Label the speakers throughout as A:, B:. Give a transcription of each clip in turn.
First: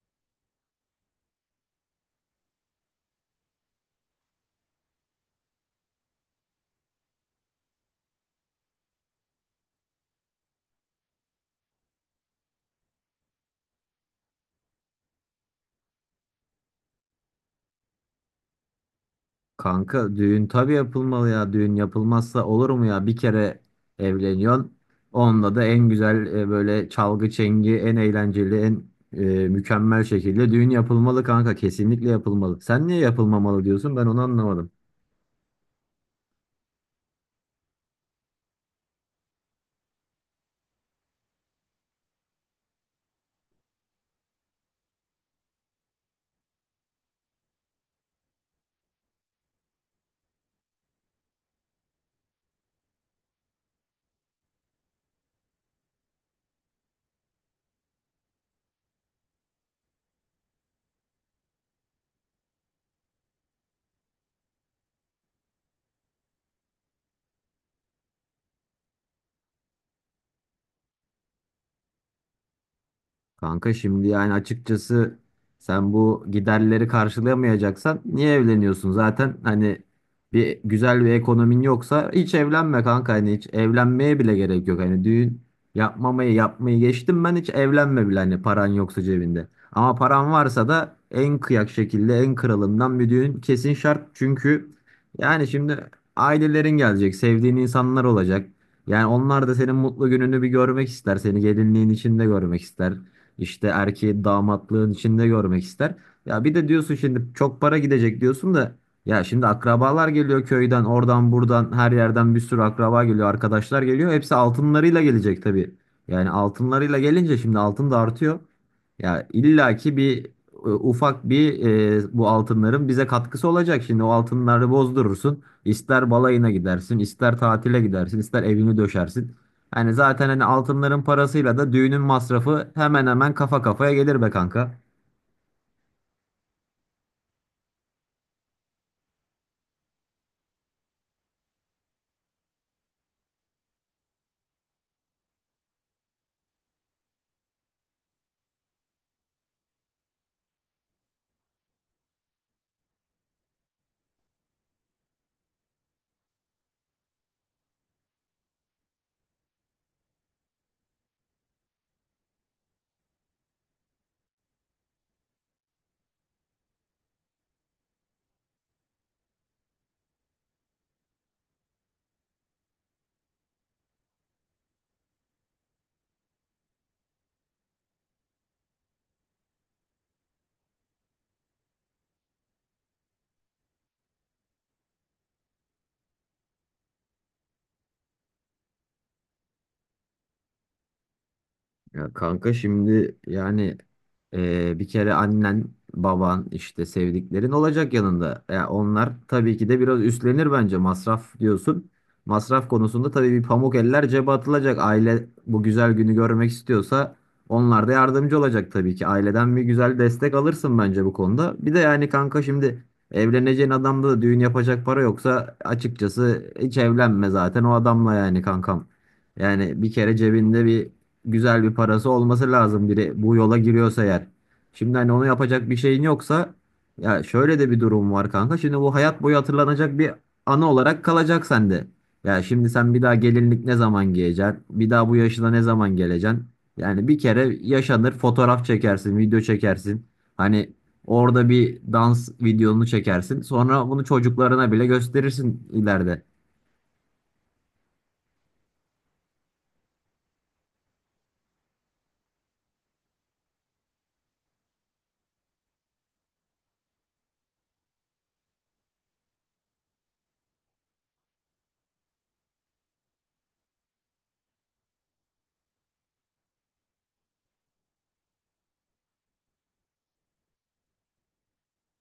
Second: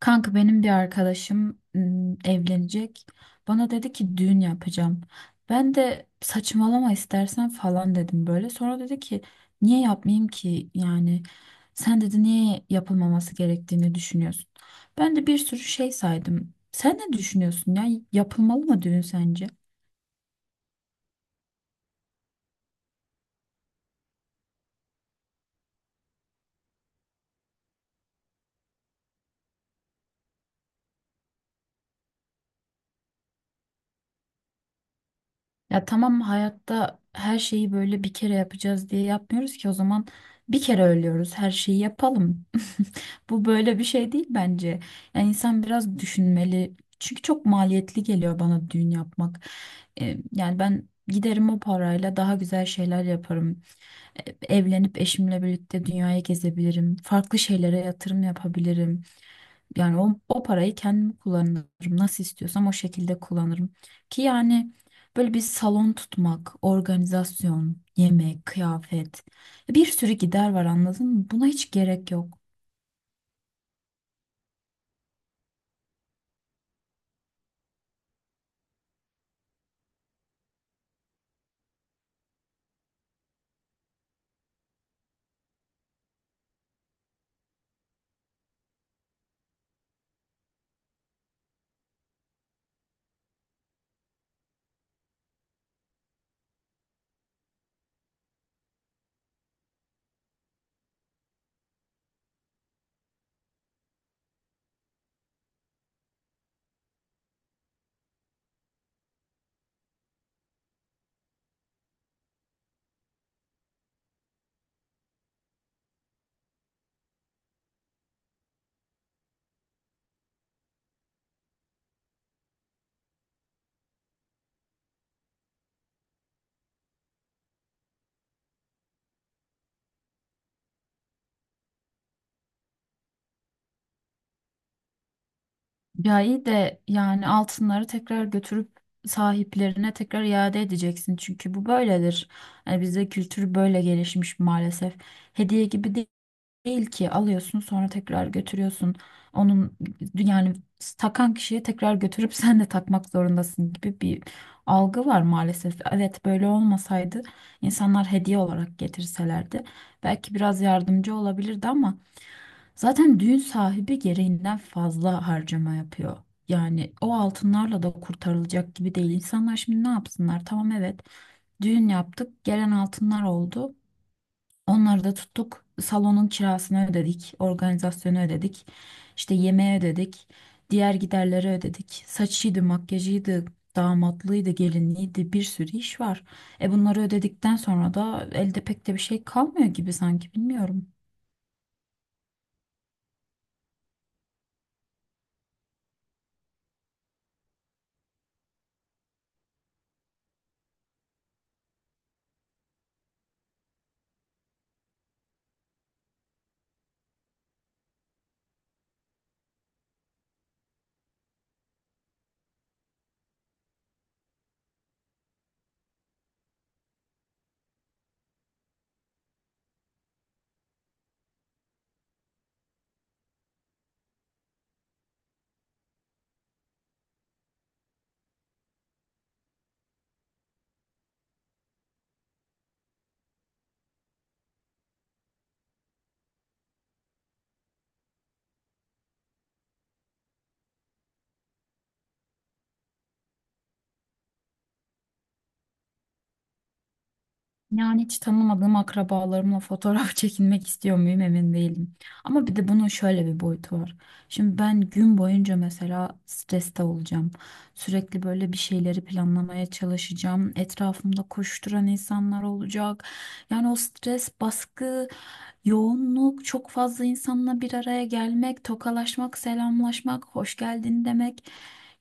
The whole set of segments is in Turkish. A: Kanka benim bir arkadaşım evlenecek. Bana dedi ki düğün yapacağım. Ben de saçmalama istersen falan dedim böyle. Sonra dedi ki niye yapmayayım ki yani sen dedi niye yapılmaması gerektiğini düşünüyorsun. Ben de bir sürü şey saydım. Sen ne düşünüyorsun ya, yapılmalı mı düğün sence?
B: Kanka düğün tabii yapılmalı ya. Düğün yapılmazsa olur mu ya? Bir kere evleniyorsun. Onunla da en güzel böyle çalgı çengi, en eğlenceli, en mükemmel şekilde düğün yapılmalı kanka. Kesinlikle yapılmalı. Sen niye yapılmamalı diyorsun? Ben onu anlamadım.
A: Ya tamam, hayatta her şeyi böyle bir kere yapacağız diye yapmıyoruz ki. O zaman bir kere ölüyoruz, her şeyi yapalım. Bu böyle bir şey değil bence. Yani insan biraz düşünmeli. Çünkü çok maliyetli geliyor bana düğün yapmak. Yani ben giderim, o parayla daha güzel şeyler yaparım. E, Evlenip eşimle birlikte dünyayı gezebilirim. Farklı şeylere yatırım yapabilirim. Yani o parayı kendim kullanırım. Nasıl istiyorsam o şekilde kullanırım. Ki yani böyle bir salon tutmak, organizasyon, yemek, kıyafet, bir sürü gider var, anladın mı? Buna hiç gerek yok.
B: Kanka şimdi yani açıkçası sen bu giderleri karşılayamayacaksan niye evleniyorsun? Zaten hani bir güzel bir ekonomin yoksa hiç evlenme kanka, hani hiç evlenmeye bile gerek yok. Hani düğün yapmamayı yapmayı geçtim, ben hiç evlenme bile hani, paran yoksa cebinde. Ama paran varsa da en kıyak şekilde, en kralından bir düğün kesin şart. Çünkü yani şimdi ailelerin gelecek, sevdiğin insanlar olacak. Yani onlar da senin mutlu gününü bir görmek ister, seni gelinliğin içinde görmek ister. İşte erkeği damatlığın içinde görmek ister. Ya bir de diyorsun şimdi çok para gidecek diyorsun da, ya şimdi akrabalar geliyor köyden, oradan buradan her yerden bir sürü akraba geliyor, arkadaşlar geliyor. Hepsi altınlarıyla gelecek tabii. Yani altınlarıyla gelince şimdi altın da artıyor. Ya illaki bir ufak bir bu altınların bize katkısı olacak. Şimdi o altınları bozdurursun. İster balayına gidersin, ister tatile gidersin, ister evini döşersin. Yani zaten hani altınların parasıyla da düğünün masrafı hemen hemen kafa kafaya gelir be kanka.
A: Ya iyi de, yani altınları tekrar götürüp sahiplerine tekrar iade edeceksin. Çünkü bu böyledir. Yani bizde kültür böyle gelişmiş maalesef. Hediye gibi değil. Değil ki alıyorsun sonra tekrar götürüyorsun. Onun yani takan kişiye tekrar götürüp sen de takmak zorundasın gibi bir algı var maalesef. Evet, böyle olmasaydı, insanlar hediye olarak getirselerdi, belki biraz yardımcı olabilirdi, ama zaten düğün sahibi gereğinden fazla harcama yapıyor. Yani o altınlarla da kurtarılacak gibi değil. İnsanlar şimdi ne yapsınlar? Tamam, evet, düğün yaptık, gelen altınlar oldu. Onları da tuttuk. Salonun kirasını ödedik, organizasyonu ödedik, işte yemeği ödedik, diğer giderleri ödedik. Saçıydı, makyajıydı, damatlığıydı, gelinliğiydi, bir sürü iş var. Bunları ödedikten sonra da elde pek de bir şey kalmıyor gibi, sanki bilmiyorum.
B: Ya kanka şimdi yani bir kere annen, baban, işte sevdiklerin olacak yanında. Ya onlar tabii ki de biraz üstlenir bence, masraf diyorsun. Masraf konusunda tabii bir pamuk eller cebe atılacak. Aile bu güzel günü görmek istiyorsa onlar da yardımcı olacak tabii ki. Aileden bir güzel destek alırsın bence bu konuda. Bir de yani kanka şimdi evleneceğin adamda da düğün yapacak para yoksa, açıkçası hiç evlenme zaten o adamla yani kankam. Yani bir kere cebinde bir güzel bir parası olması lazım biri bu yola giriyorsa eğer. Şimdi hani onu yapacak bir şeyin yoksa, ya şöyle de bir durum var kanka. Şimdi bu hayat boyu hatırlanacak bir anı olarak kalacak sende. Ya şimdi sen bir daha gelinlik ne zaman giyeceksin? Bir daha bu yaşına ne zaman geleceksin? Yani bir kere yaşanır, fotoğraf çekersin, video çekersin. Hani orada bir dans videonu çekersin. Sonra bunu çocuklarına bile gösterirsin ileride.
A: Yani hiç tanımadığım akrabalarımla fotoğraf çekinmek istiyor muyum emin değilim. Ama bir de bunun şöyle bir boyutu var. Şimdi ben gün boyunca mesela streste olacağım. Sürekli böyle bir şeyleri planlamaya çalışacağım. Etrafımda koşturan insanlar olacak. Yani o stres, baskı, yoğunluk, çok fazla insanla bir araya gelmek, tokalaşmak, selamlaşmak, hoş geldin demek.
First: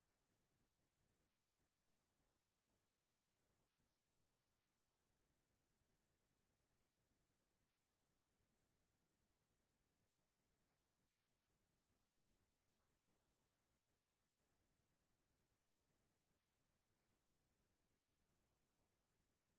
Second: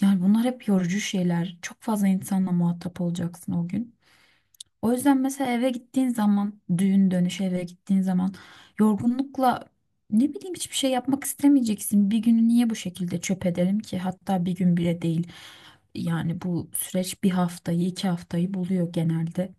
A: Yani bunlar hep yorucu şeyler. Çok fazla insanla muhatap olacaksın o gün. O yüzden mesela eve gittiğin zaman, düğün dönüşü eve gittiğin zaman, yorgunlukla, ne bileyim, hiçbir şey yapmak istemeyeceksin. Bir günü niye bu şekilde çöp ederim ki? Hatta bir gün bile değil. Yani bu süreç bir haftayı, iki haftayı buluyor genelde.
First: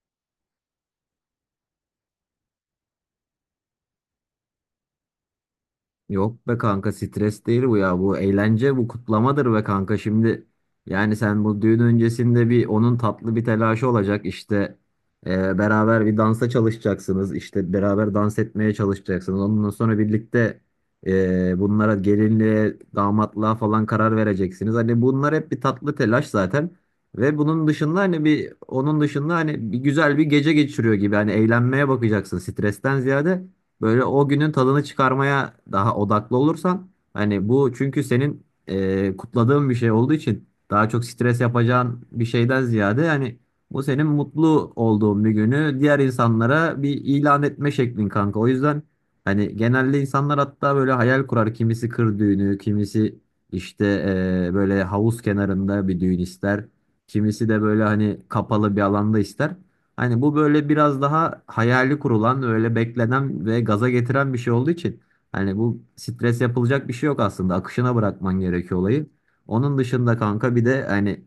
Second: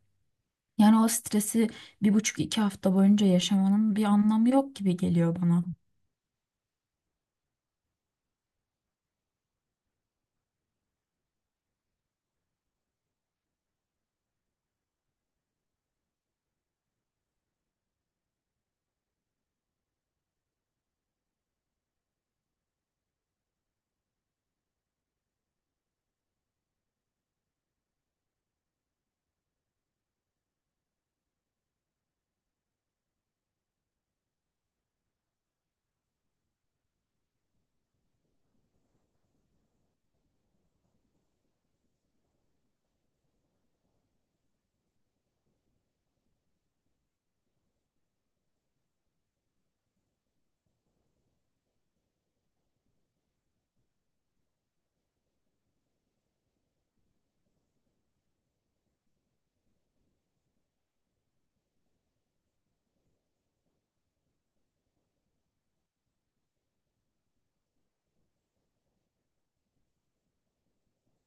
A: Yani o stresi bir buçuk, iki hafta boyunca yaşamanın bir anlamı yok gibi geliyor bana.
B: Yok be kanka, stres değil bu ya. Bu eğlence, bu kutlamadır be kanka. Şimdi yani sen bu düğün öncesinde bir, onun tatlı bir telaşı olacak. İşte beraber bir dansa çalışacaksınız. İşte beraber dans etmeye çalışacaksınız. Ondan sonra birlikte bunlara, gelinliğe, damatlığa falan karar vereceksiniz. Hani bunlar hep bir tatlı telaş zaten. Ve bunun dışında hani bir onun dışında hani bir güzel bir gece geçiriyor gibi. Hani eğlenmeye bakacaksın stresten ziyade. Böyle o günün tadını çıkarmaya daha odaklı olursan hani, bu çünkü senin kutladığın bir şey olduğu için daha çok stres yapacağın bir şeyden ziyade, hani bu senin mutlu olduğun bir günü diğer insanlara bir ilan etme şeklin kanka. O yüzden hani genelde insanlar hatta böyle hayal kurar, kimisi kır düğünü, kimisi işte böyle havuz kenarında bir düğün ister. Kimisi de böyle hani kapalı bir alanda ister. Hani bu böyle biraz daha hayali kurulan, öyle beklenen ve gaza getiren bir şey olduğu için hani bu stres yapılacak bir şey yok aslında. Akışına bırakman gerekiyor olayı. Onun dışında kanka bir de hani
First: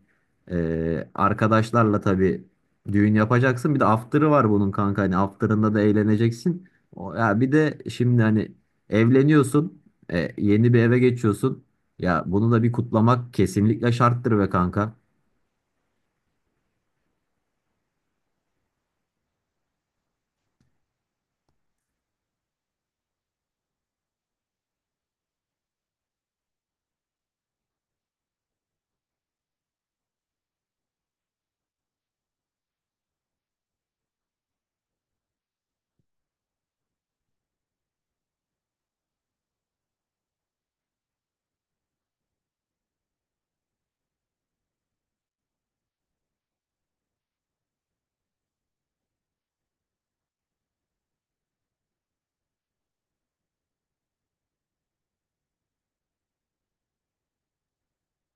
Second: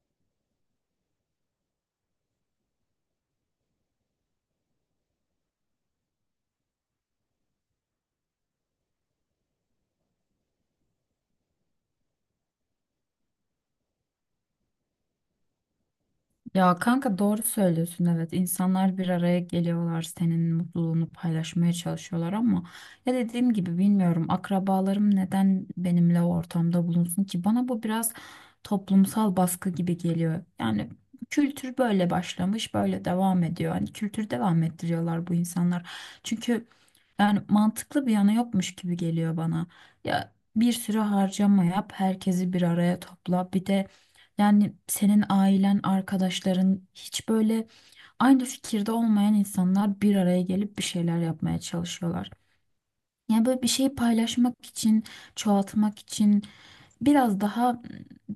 B: arkadaşlarla tabii düğün yapacaksın. Bir de after'ı var bunun kanka. Hani after'ında da eğleneceksin. O, ya bir de şimdi hani evleniyorsun, yeni bir eve geçiyorsun. Ya bunu da bir kutlamak kesinlikle şarttır be kanka.
A: Ya kanka, doğru söylüyorsun, evet, insanlar bir araya geliyorlar, senin mutluluğunu paylaşmaya çalışıyorlar, ama ya dediğim gibi bilmiyorum, akrabalarım neden benimle o ortamda bulunsun ki? Bana bu biraz toplumsal baskı gibi geliyor. Yani kültür böyle başlamış, böyle devam ediyor, hani kültür devam ettiriyorlar bu insanlar, çünkü yani mantıklı bir yanı yokmuş gibi geliyor bana. Ya bir sürü harcama yap, herkesi bir araya topla. Bir de yani senin ailen, arkadaşların, hiç böyle aynı fikirde olmayan insanlar bir araya gelip bir şeyler yapmaya çalışıyorlar. Yani böyle bir şeyi paylaşmak için, çoğaltmak için biraz daha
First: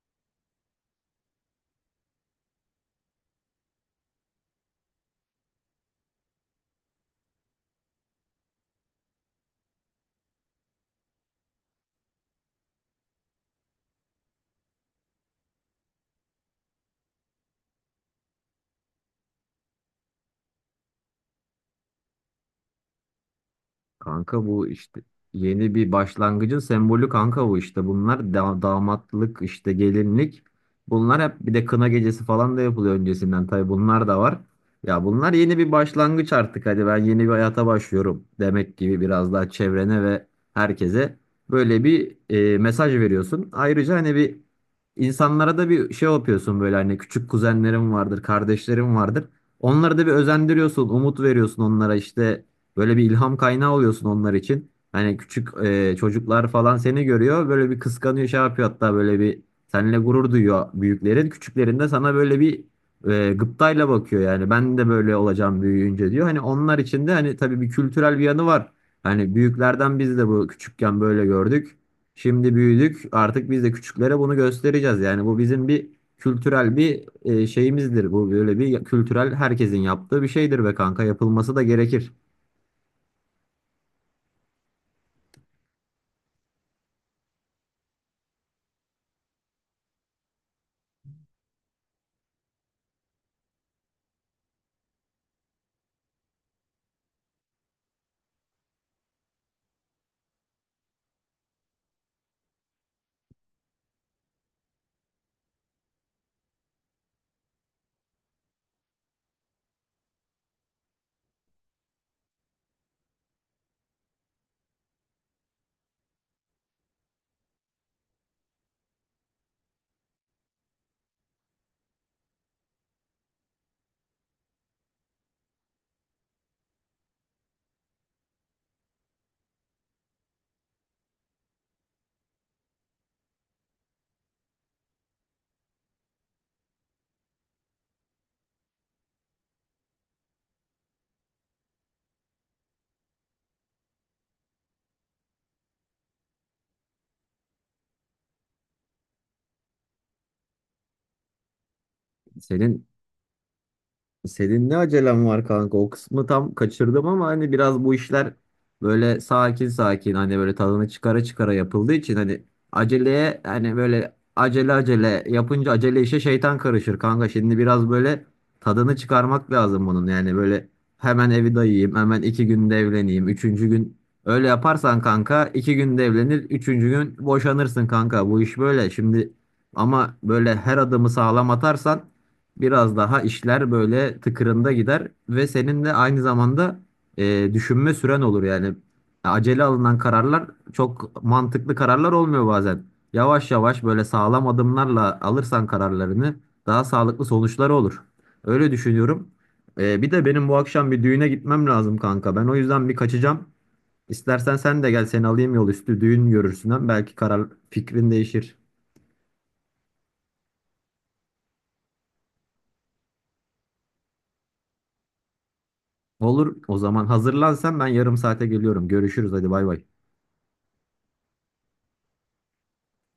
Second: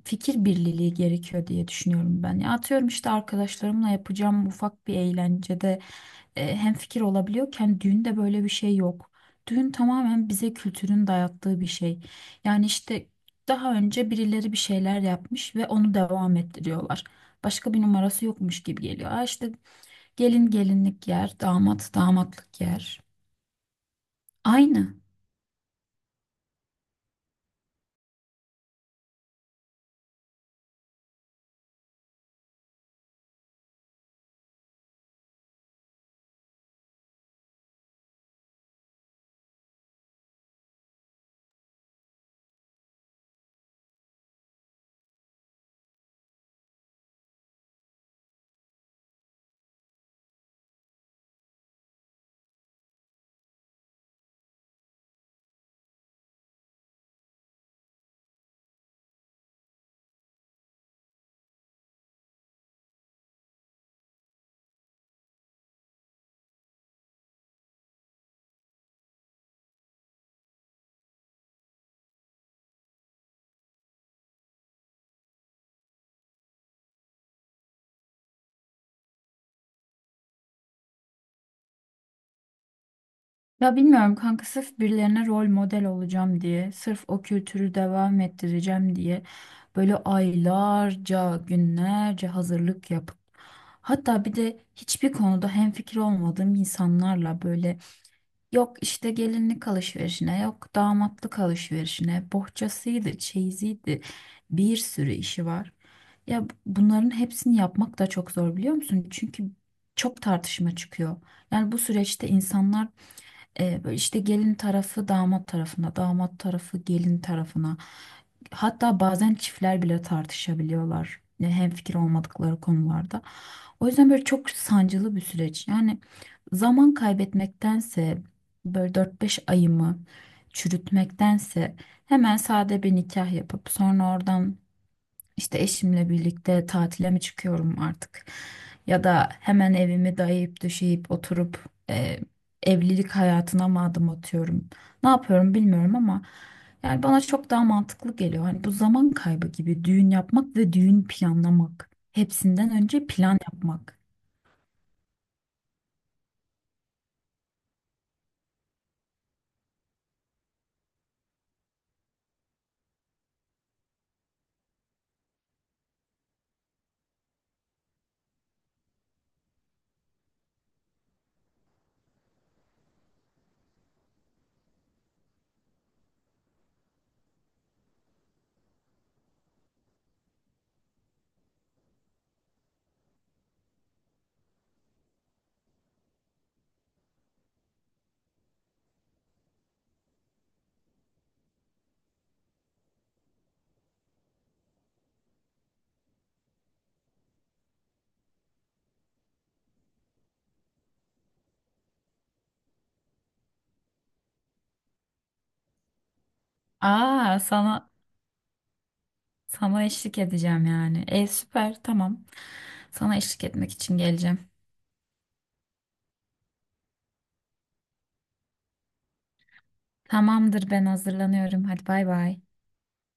A: fikir birliği gerekiyor diye düşünüyorum ben. Ya atıyorum işte, arkadaşlarımla yapacağım ufak bir eğlencede hem fikir olabiliyorken, düğünde böyle bir şey yok. Düğün tamamen bize kültürün dayattığı bir şey. Yani işte daha önce birileri bir şeyler yapmış ve onu devam ettiriyorlar. Başka bir numarası yokmuş gibi geliyor. Aa, işte, gelin gelinlik yer, damat damatlık yer.
B: Kanka bu
A: Aynı.
B: işte yeni bir başlangıcın sembolü kanka, bu işte. Bunlar da damatlık, işte gelinlik. Bunlar hep, bir de kına gecesi falan da yapılıyor öncesinden. Tabii bunlar da var. Ya bunlar yeni bir başlangıç artık. Hadi ben yeni bir hayata başlıyorum demek gibi, biraz daha çevrene ve herkese böyle bir mesaj veriyorsun. Ayrıca hani bir insanlara da bir şey yapıyorsun böyle, hani küçük kuzenlerim vardır, kardeşlerim vardır. Onları da bir özendiriyorsun, umut veriyorsun onlara, işte böyle bir ilham kaynağı oluyorsun onlar için. Hani küçük çocuklar falan seni görüyor. Böyle bir kıskanıyor, şey yapıyor, hatta böyle bir seninle gurur duyuyor büyüklerin. Küçüklerin de sana böyle bir gıptayla bakıyor yani. Ben de böyle olacağım büyüyünce diyor. Hani onlar için de hani tabii bir kültürel bir yanı var. Hani büyüklerden biz de bu küçükken böyle gördük. Şimdi büyüdük. Artık biz de küçüklere bunu göstereceğiz. Yani bu bizim bir kültürel bir şeyimizdir. Bu böyle bir kültürel, herkesin yaptığı bir şeydir be kanka. Yapılması da gerekir.
A: Ya bilmiyorum kanka, sırf birilerine rol model olacağım diye, sırf o kültürü devam ettireceğim diye böyle aylarca, günlerce hazırlık yapıp, hatta bir de hiçbir konuda hemfikir olmadığım insanlarla böyle, yok işte gelinlik alışverişine, yok damatlık alışverişine, bohçasıydı, çeyiziydi, bir sürü işi var. Ya bunların hepsini yapmak da çok zor, biliyor musun? Çünkü çok tartışma çıkıyor. Yani bu süreçte insanlar, böyle işte, gelin tarafı damat tarafına, damat tarafı gelin tarafına. Hatta bazen çiftler bile tartışabiliyorlar. Yani hemfikir olmadıkları konularda. O yüzden böyle çok sancılı bir süreç. Yani zaman kaybetmektense, böyle 4-5 ayımı çürütmektense, hemen sade bir nikah yapıp sonra oradan işte eşimle birlikte tatile mi çıkıyorum artık? Ya da hemen evimi dayayıp döşeyip oturup e, evlilik hayatına mı adım atıyorum? Ne yapıyorum bilmiyorum, ama yani bana çok daha mantıklı geliyor. Hani bu zaman kaybı gibi düğün yapmak ve düğün planlamak. Hepsinden
B: Senin
A: önce plan yapmak.
B: senin ne acelen var kanka? O kısmı tam kaçırdım ama hani biraz bu işler böyle sakin sakin, hani böyle tadını çıkara çıkara yapıldığı için, hani aceleye, hani böyle acele acele yapınca acele işe şeytan karışır kanka. Şimdi biraz böyle tadını çıkarmak lazım bunun. Yani böyle hemen evi dayayayım, hemen 2 günde evleneyim, üçüncü gün öyle yaparsan kanka, 2 günde evlenir, üçüncü gün boşanırsın kanka. Bu iş böyle. Şimdi ama böyle her adımı sağlam atarsan biraz daha işler böyle tıkırında gider, ve senin de aynı zamanda düşünme süren olur yani. Acele alınan kararlar çok mantıklı kararlar olmuyor bazen. Yavaş yavaş böyle sağlam adımlarla alırsan kararlarını, daha sağlıklı sonuçları olur. Öyle düşünüyorum. Bir de benim bu akşam bir düğüne gitmem lazım kanka. Ben o yüzden bir kaçacağım. İstersen sen de gel, seni alayım, yol üstü düğün görürsün. Hem belki
A: Aa,
B: karar
A: sana
B: fikrin değişir.
A: sana eşlik edeceğim yani. E süper, tamam. Sana eşlik etmek için geleceğim.
B: Olur, o zaman hazırlan sen, ben yarım saate geliyorum. Görüşürüz, hadi bay bay.
A: Tamamdır, ben hazırlanıyorum. Hadi bay bay.